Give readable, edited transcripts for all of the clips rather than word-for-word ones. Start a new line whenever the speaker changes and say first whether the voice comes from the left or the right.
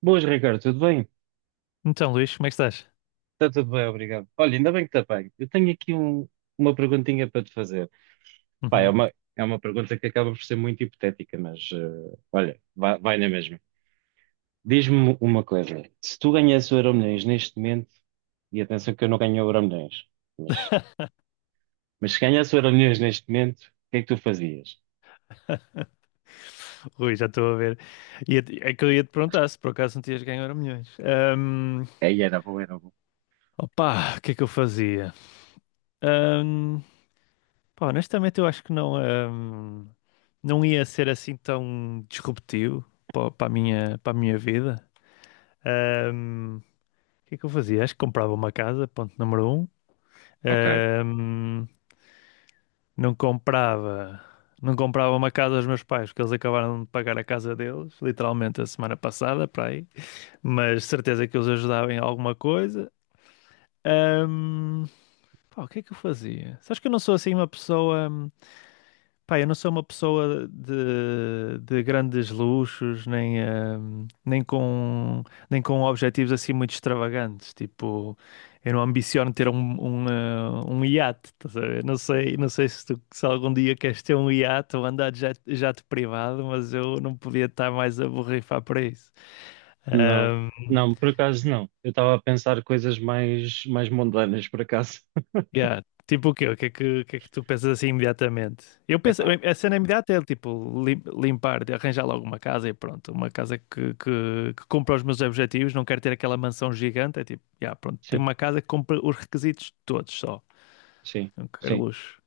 right: Boas, Ricardo, tudo bem?
left: Então, Luís, como é que estás?
right: Está tudo bem, obrigado. Olha, ainda bem que está bem. Eu tenho aqui um- Uma perguntinha para te fazer. Pá, é
left: Uhum.
right: uma, é uma pergunta que acaba por ser muito hipotética, mas olha, vai na mesma. Diz-me uma coisa: se tu ganhasses o Euromilhões neste momento, e atenção que eu não ganho o Euromilhões, mas, mas se ganhasse o Euromilhões neste momento, o que é que tu fazias?
left: Rui, já estou a ver. É que eu ia te perguntar se por acaso não tinhas ganho Euro milhões.
right: Aí era bom, era bom.
left: Opa, o que é que eu fazia? Ahm, pá, honestamente, eu acho que não ia ser assim tão disruptivo para a minha, para a minha vida. Ahm, o que é que eu fazia? Acho que comprava uma casa, ponto número um.
right: Ok.
left: Ahm, não comprava, não comprava uma casa aos meus pais, porque eles acabaram de pagar a casa deles, literalmente a semana passada, para aí. Mas certeza que os ajudava em alguma coisa. Ahm, pá, o que é que eu fazia? Sabes que eu não sou assim uma pessoa. Pá, eu não sou uma pessoa de grandes luxos, nem, nem com objetivos assim muito extravagantes. Tipo, eu não ambiciono ter um iate, estás a ver? Não sei se, se algum dia queres ter um iate ou andar de jato privado, mas eu não podia estar mais a borrifar para isso.
right: Não,
left: Hum,
right: não, por acaso não. Eu estava a pensar coisas mais mundanas, por acaso.
left: yeah. Tipo o quê? O que é que tu pensas assim imediatamente? Eu penso,
right: Epá,
left: a cena imediata é tipo limpar, de arranjar logo uma casa e pronto, uma casa que cumpra os meus objetivos, não quero ter aquela mansão gigante, é tipo, yeah, pronto, tenho
right: sim,
left: uma casa que cumpre os requisitos todos só,
right: sim.
left: não quero
right: sim.
left: luxo.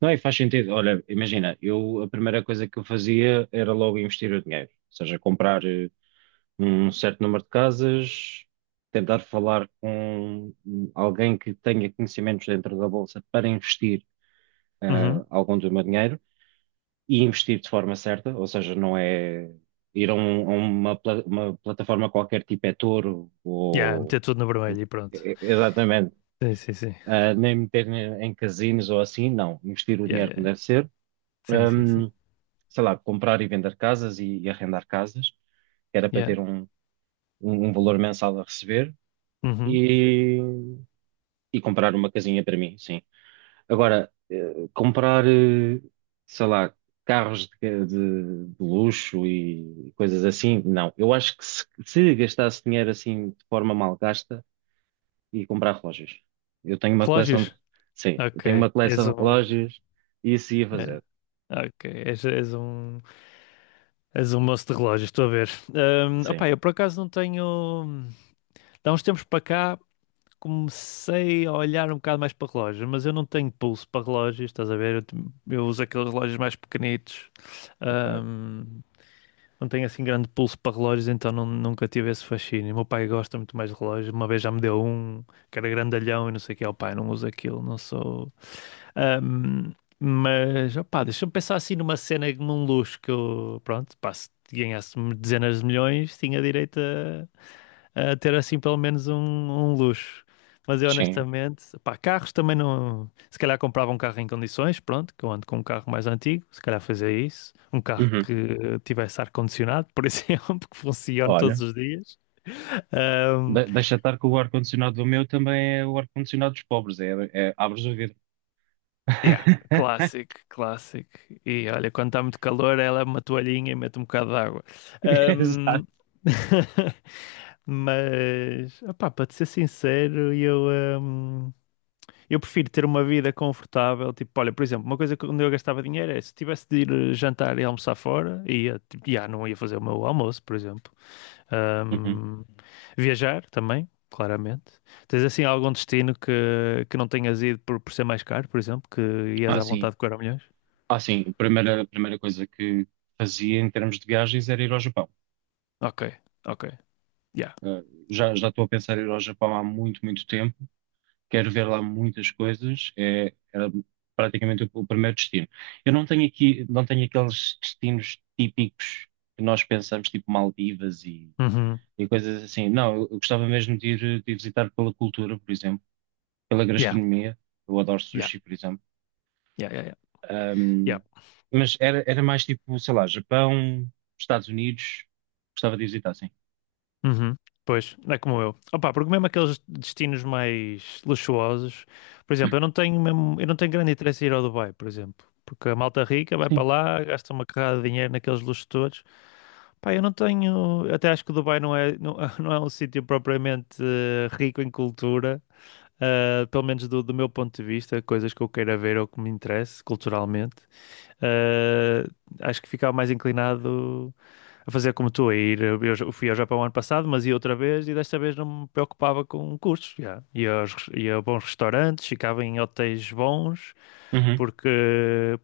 right: Não, e faz sentido. Olha, imagina, eu a primeira coisa que eu fazia era logo investir o dinheiro, ou seja, comprar um certo número de casas, tentar falar com alguém que tenha conhecimentos dentro da bolsa para investir
left: Uhum.
right: algum do meu dinheiro e investir de forma certa, ou seja, não é ir a uma plataforma qualquer tipo é Toro
left: Yeah,
right: ou
left: meter tudo no vermelho e pronto.
right: exatamente,
left: Sim, sim, sim.
right: ah, nem meter em casinos ou assim, não, investir o
left: Yeah,
right: dinheiro como
left: yeah.
right: deve ser,
left: Sim, sim, sim.
right: sei lá, comprar e vender casas e arrendar casas, que era para
left: Yeah.
right: ter um valor mensal a receber
left: Uhum.
right: e, e comprar uma casinha para mim, sim. Agora, comprar, sei lá, carros de luxo e coisas assim, não. Eu acho que se gastasse dinheiro assim de forma mal gasta, ia comprar relógios. Eu tenho uma
left: Relógios?
right: sim, eu tenho
left: Ok.
right: uma
left: És
right: coleção de
left: um.
right: relógios e isso ia
left: Yeah.
right: fazer,
left: Ok. És um. És um moço de relógios, estou a ver.
right: sim.
left: Opá, eu por acaso não tenho. Há uns tempos para cá comecei a olhar um bocado mais para relógios, mas eu não tenho pulso para relógios, estás a ver? Eu uso aqueles relógios mais pequenitos.
right: Ok.
left: Não tenho assim grande pulso para relógios, então nunca tive esse fascínio. O meu pai gosta muito mais de relógios. Uma vez já me deu um que era grandalhão e não sei o que. O pai não usa aquilo, não sou. Ahm, mas, opá, deixa-me pensar assim numa cena, num luxo que eu, pronto, pá, se ganhasse dezenas de milhões, tinha direito a ter assim pelo menos um luxo. Mas eu
right: Sim.
left: honestamente, pá, carros também não. Se calhar comprava um carro em condições, pronto, que eu ando com um carro mais antigo, se calhar fazia isso. Um carro
right: Uhum.
left: que tivesse ar-condicionado, por exemplo, que funcione todos
right: Olha.
left: os dias. Ahm,
right: Deixa estar que o ar-condicionado do meu também é o ar-condicionado dos pobres, é, é abres o vidro.
left: yeah, clássico, clássico. E olha, quando está muito calor, ela é uma toalhinha e mete um bocado de água.
right: Exato.
left: Ahm, Mas, opá, para te ser sincero, eu. Eu prefiro ter uma vida confortável, tipo, olha, por exemplo, uma coisa que onde eu gastava dinheiro é se tivesse de ir jantar e almoçar fora, ia, tipo, já não ia fazer o meu almoço, por exemplo.
right: Uhum.
left: Ahm, viajar também, claramente. Tens assim algum destino que não tenhas ido por ser mais caro, por exemplo, que ias
right: Ah,
left: à
right: sim.
left: vontade com Euromilhões?
right: Ah, sim. A primeira coisa que fazia em termos de viagens era ir ao Japão.
left: Ok, ok, yeah.
right: Ah, já estou a pensar em ir ao Japão há muito, muito tempo. Quero ver lá muitas coisas. É, era praticamente o primeiro destino. Eu não tenho aqui, não tenho aqueles destinos típicos que nós pensamos, tipo Maldivas
left: Uhum.
right: e coisas assim. Não, eu gostava mesmo de de ir visitar pela cultura, por exemplo pela
left: Yeah,
right: gastronomia. Eu adoro
left: yeah,
right: sushi, por exemplo.
left: yeah, yeah, yeah. Yeah.
right: Ahm, mas era, era mais tipo, sei lá, Japão, Estados Unidos. Gostava de visitar, sim.
left: Uhum. Pois, é como eu. Opa, porque mesmo aqueles destinos mais luxuosos, por exemplo, eu não tenho mesmo, eu não tenho grande interesse em ir ao Dubai, por exemplo, porque a malta rica vai para
right: Sim.
left: lá, gasta uma carrada de dinheiro naqueles luxos todos. Pá, eu não tenho, até acho que o Dubai não é, não, não é um sítio propriamente rico em cultura, pelo menos do meu ponto de vista, coisas que eu queira ver ou que me interesse culturalmente. Uh, Acho que ficava mais inclinado a fazer como tu, a ir. Eu fui ao Japão ano passado, mas ia outra vez e desta vez não me preocupava com custos. Já. Ia a bons restaurantes, ficava em hotéis bons,
right: Uhum.
left: porque,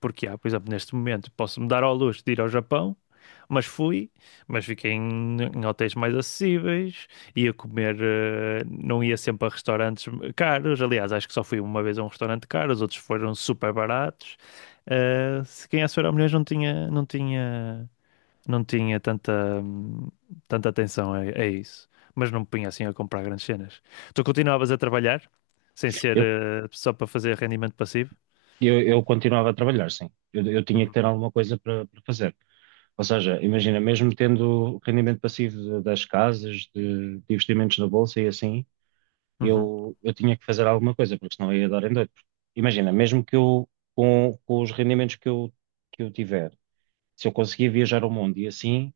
left: porque, já, por exemplo, neste momento posso-me dar ao luxo de ir ao Japão mas fui, mas fiquei em hotéis mais acessíveis, ia comer, não ia sempre a restaurantes caros. Aliás, acho que só fui uma vez a um restaurante caro, os outros foram super baratos. Se quem é era milhões não tinha tanta, tanta atenção a isso. Mas não me punha assim a comprar grandes cenas. Tu continuavas a trabalhar, sem ser,
right: Eu,
left: só para fazer rendimento passivo?
right: eu continuava a trabalhar, sim. Eu tinha que
left: Uhum.
right: ter alguma coisa para para fazer. Ou seja, imagina, mesmo tendo rendimento passivo das casas, de investimentos na bolsa e assim,
left: Uhum.
right: eu tinha que fazer alguma coisa, porque senão eu ia dar em doido. Imagina, mesmo que eu, com os rendimentos que eu tiver, se eu conseguir viajar ao mundo e assim,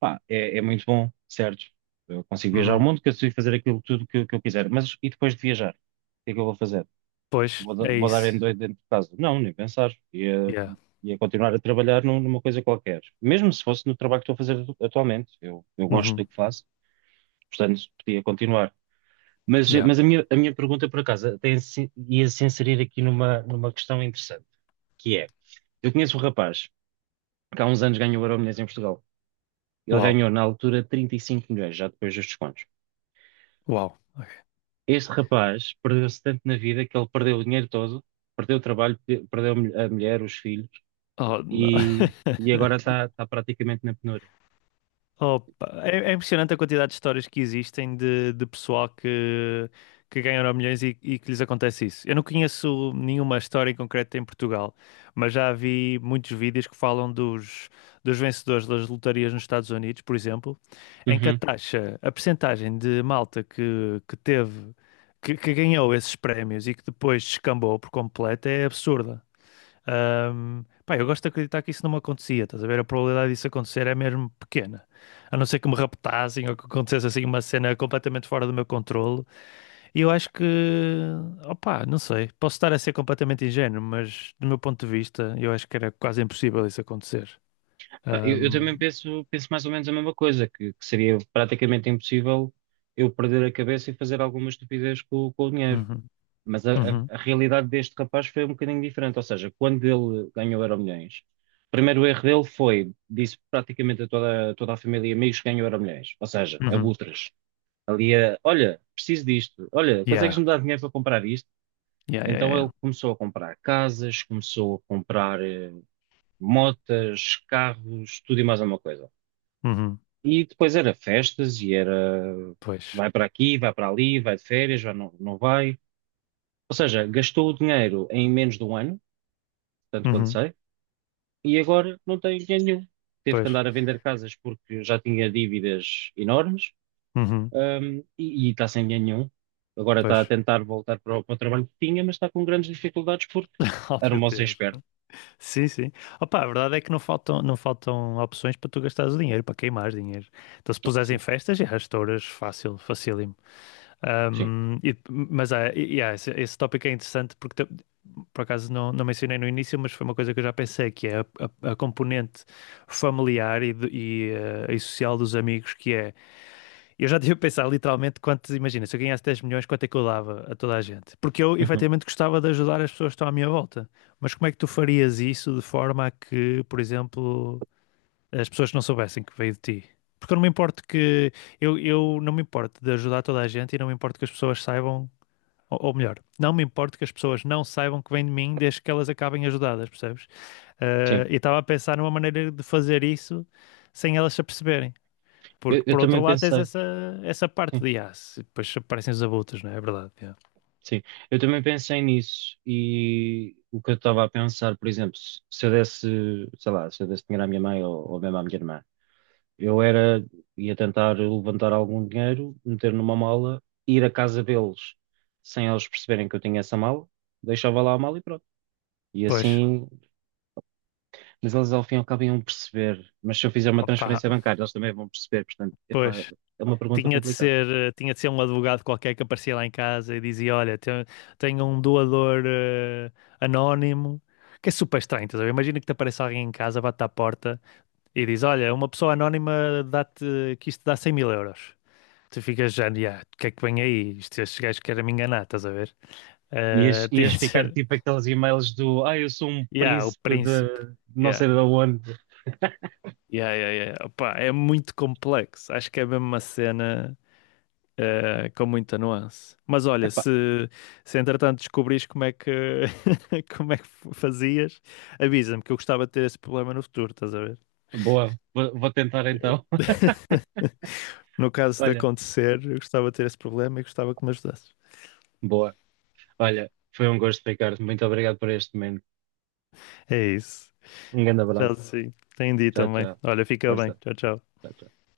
right: pá, é, é muito bom, certo? Eu consigo viajar ao
left: Uhum.
right: mundo, consigo fazer aquilo tudo que eu quiser. Mas e depois de viajar? O que é que eu vou fazer?
left: Pois, é
right: Vou dar em
left: isso.
right: doido dentro de casa? Não, nem pensar. Ia,
left: Yeah.
right: ia continuar a trabalhar numa coisa qualquer. Mesmo se fosse no trabalho que estou a fazer atualmente. Eu gosto do
left: Uhum.
right: que faço, portanto, podia continuar.
left: Yeah.
right: Mas a minha pergunta, por acaso, tem, ia-se inserir aqui numa, numa questão interessante, que é, eu conheço um rapaz que há uns anos ganhou o Euromilhões em Portugal. Ele
left: Uau.
right: ganhou, na altura, 35 milhões, já depois dos descontos.
left: Uau. Ok.
right: Este rapaz perdeu-se tanto na vida que ele perdeu o dinheiro todo, perdeu o trabalho, perdeu a a mulher, os filhos
left: Oh, não.
right: e, e agora está praticamente na penúria.
left: Opa, é impressionante a quantidade de histórias que existem de pessoal que ganha Euromilhões e que lhes acontece isso. Eu não conheço nenhuma história em concreto em Portugal, mas já vi muitos vídeos que falam dos vencedores das lotarias nos Estados Unidos, por exemplo, em que a
right: Uhum.
left: taxa, a percentagem de malta que teve, que ganhou esses prémios e que depois descambou por completo é absurda. Pá, eu gosto de acreditar que isso não me acontecia, estás a ver? A probabilidade disso acontecer é mesmo pequena. A não ser que me raptassem ou que acontecesse assim uma cena completamente fora do meu controle. E eu acho que, opá, não sei, posso estar a ser completamente ingênuo, mas do meu ponto de vista, eu acho que era quase impossível isso acontecer.
right: Pá, eu também
left: Ahm,
right: penso, penso mais ou menos a mesma coisa, que seria praticamente impossível eu perder a cabeça e fazer alguma estupidez com o dinheiro.
left: uhum,
right: Mas
left: uhum,
right: a realidade deste rapaz foi um bocadinho diferente. Ou seja, quando ele ganhou o Euromilhões, o primeiro erro dele foi, disse praticamente a toda, toda a família e amigos que ganhou Euromilhões. Ou seja,
left: uhum.
right: abutres. Ali a, olha, preciso disto, olha,
left: Yeah,
right: consegues-me dar dinheiro para comprar isto?
left: yeah, yeah, yeah.
right: Então ele
left: Yeah.
right: começou a comprar casas, começou a comprar motas, carros, tudo e mais alguma coisa.
left: Uhum,
right: E depois era festas e era
left: pois,
right: vai para aqui, vai para ali, vai de férias, vai, não, não vai. Ou seja, gastou o dinheiro em menos de um ano, tanto quanto
left: uhum,
right: sei, e agora não tem dinheiro nenhum. Teve que
left: pois,
right: andar a vender casas porque já tinha dívidas enormes.
left: uhum,
right: Um, e está sem dinheiro nenhum. Agora está a
left: pois.
right: tentar voltar para para o trabalho que tinha, mas está com grandes dificuldades porque
left: Oh,
right: era um
left: meu
right: moço
left: Deus.
right: esperto.
left: Sim, sim. Opa, a verdade é que não faltam opções para tu gastares o dinheiro, para queimares dinheiro. Então, se
right: Oh,
left: puseres em
right: sim,
left: festas, já estouras fácil, facílimo.
right: sim,
left: Esse tópico é interessante porque, por acaso, não, não mencionei no início, mas foi uma coisa que eu já pensei, que é a componente familiar e social dos amigos, que é eu já tive a pensar literalmente quanto, imagina, se eu ganhasse 10 milhões, quanto é que eu dava a toda a gente? Porque eu
right: uhum,
left: efetivamente gostava de ajudar as pessoas que estão à minha volta. Mas como é que tu farias isso de forma a que, por exemplo, as pessoas não soubessem que veio de ti? Porque eu não me importo eu não me importo de ajudar toda a gente e não me importo que as pessoas saibam, ou melhor, não me importo que as pessoas não saibam que vem de mim desde que elas acabem ajudadas, percebes?
right: sim.
left: E estava a pensar numa maneira de fazer isso sem elas se aperceberem.
right: Eu,
left: Porque
right: eu
left: por outro
right: também
left: lado tens
right: pensei,
left: essa, parte
right: sim,
left: de aço, e depois aparecem os abutres, não é? É verdade. É.
right: sim. Eu também pensei nisso e o que eu estava a pensar, por exemplo, se eu desse, sei lá, se eu desse dinheiro à minha mãe ou mesmo à minha irmã, eu era, ia tentar levantar algum dinheiro, meter numa mala, ir à casa deles sem eles perceberem que eu tinha essa mala, deixava lá a mala e pronto. E
left: Pois,
right: assim mas eles ao fim e ao cabo iam perceber. Mas se eu fizer uma
left: opa,
right: transferência bancária, eles também vão perceber. Portanto, epá,
left: pois.
right: é uma pergunta
left: Tinha de
right: complicada.
left: ser, eh, tinha de ser um advogado qualquer que aparecia lá em casa e dizia: Olha, tenho, tenho um doador anónimo, que é super estranho, estás a ver? Imagina que te apareça alguém em casa, bate à porta e diz: Olha, uma pessoa anónima dá-te, que isto dá 100 mil euros. Tu ficas já, "Ya, o que é que vem aí? Isto, estes gajos querem me enganar, estás a ver?
right: Ias,
left: Tinha
right: ias
left: de
right: ficar
left: ser,
right: tipo aqueles e-mails do: Ah, eu sou um
left: yeah, o
right: príncipe
left: príncipe.
right: de não
left: Ya."
right: sei de onde.
left: Yeah, yeah, yeah. Opá, é muito complexo. Acho que é mesmo uma cena com muita nuance. Mas olha,
right: Epá,
left: se entretanto descobrires como é que como é que fazias, avisa-me que eu gostava de ter esse problema no futuro, estás a ver?
right: boa, vou tentar então.
left: No caso de
right: Olha,
left: acontecer, eu gostava de ter esse problema e gostava que me ajudasses.
right: boa. Olha, foi um gosto, Ricardo. Muito obrigado por este momento.
left: É isso.
right: Um grande
left: Já
right: abraço.
left: sim. Entendi
right: Tchau,
left: também.
right: tchau.
left: Olha, fica bem.
right: Força.
left: Tchau, tchau.
right: Tchau, tchau.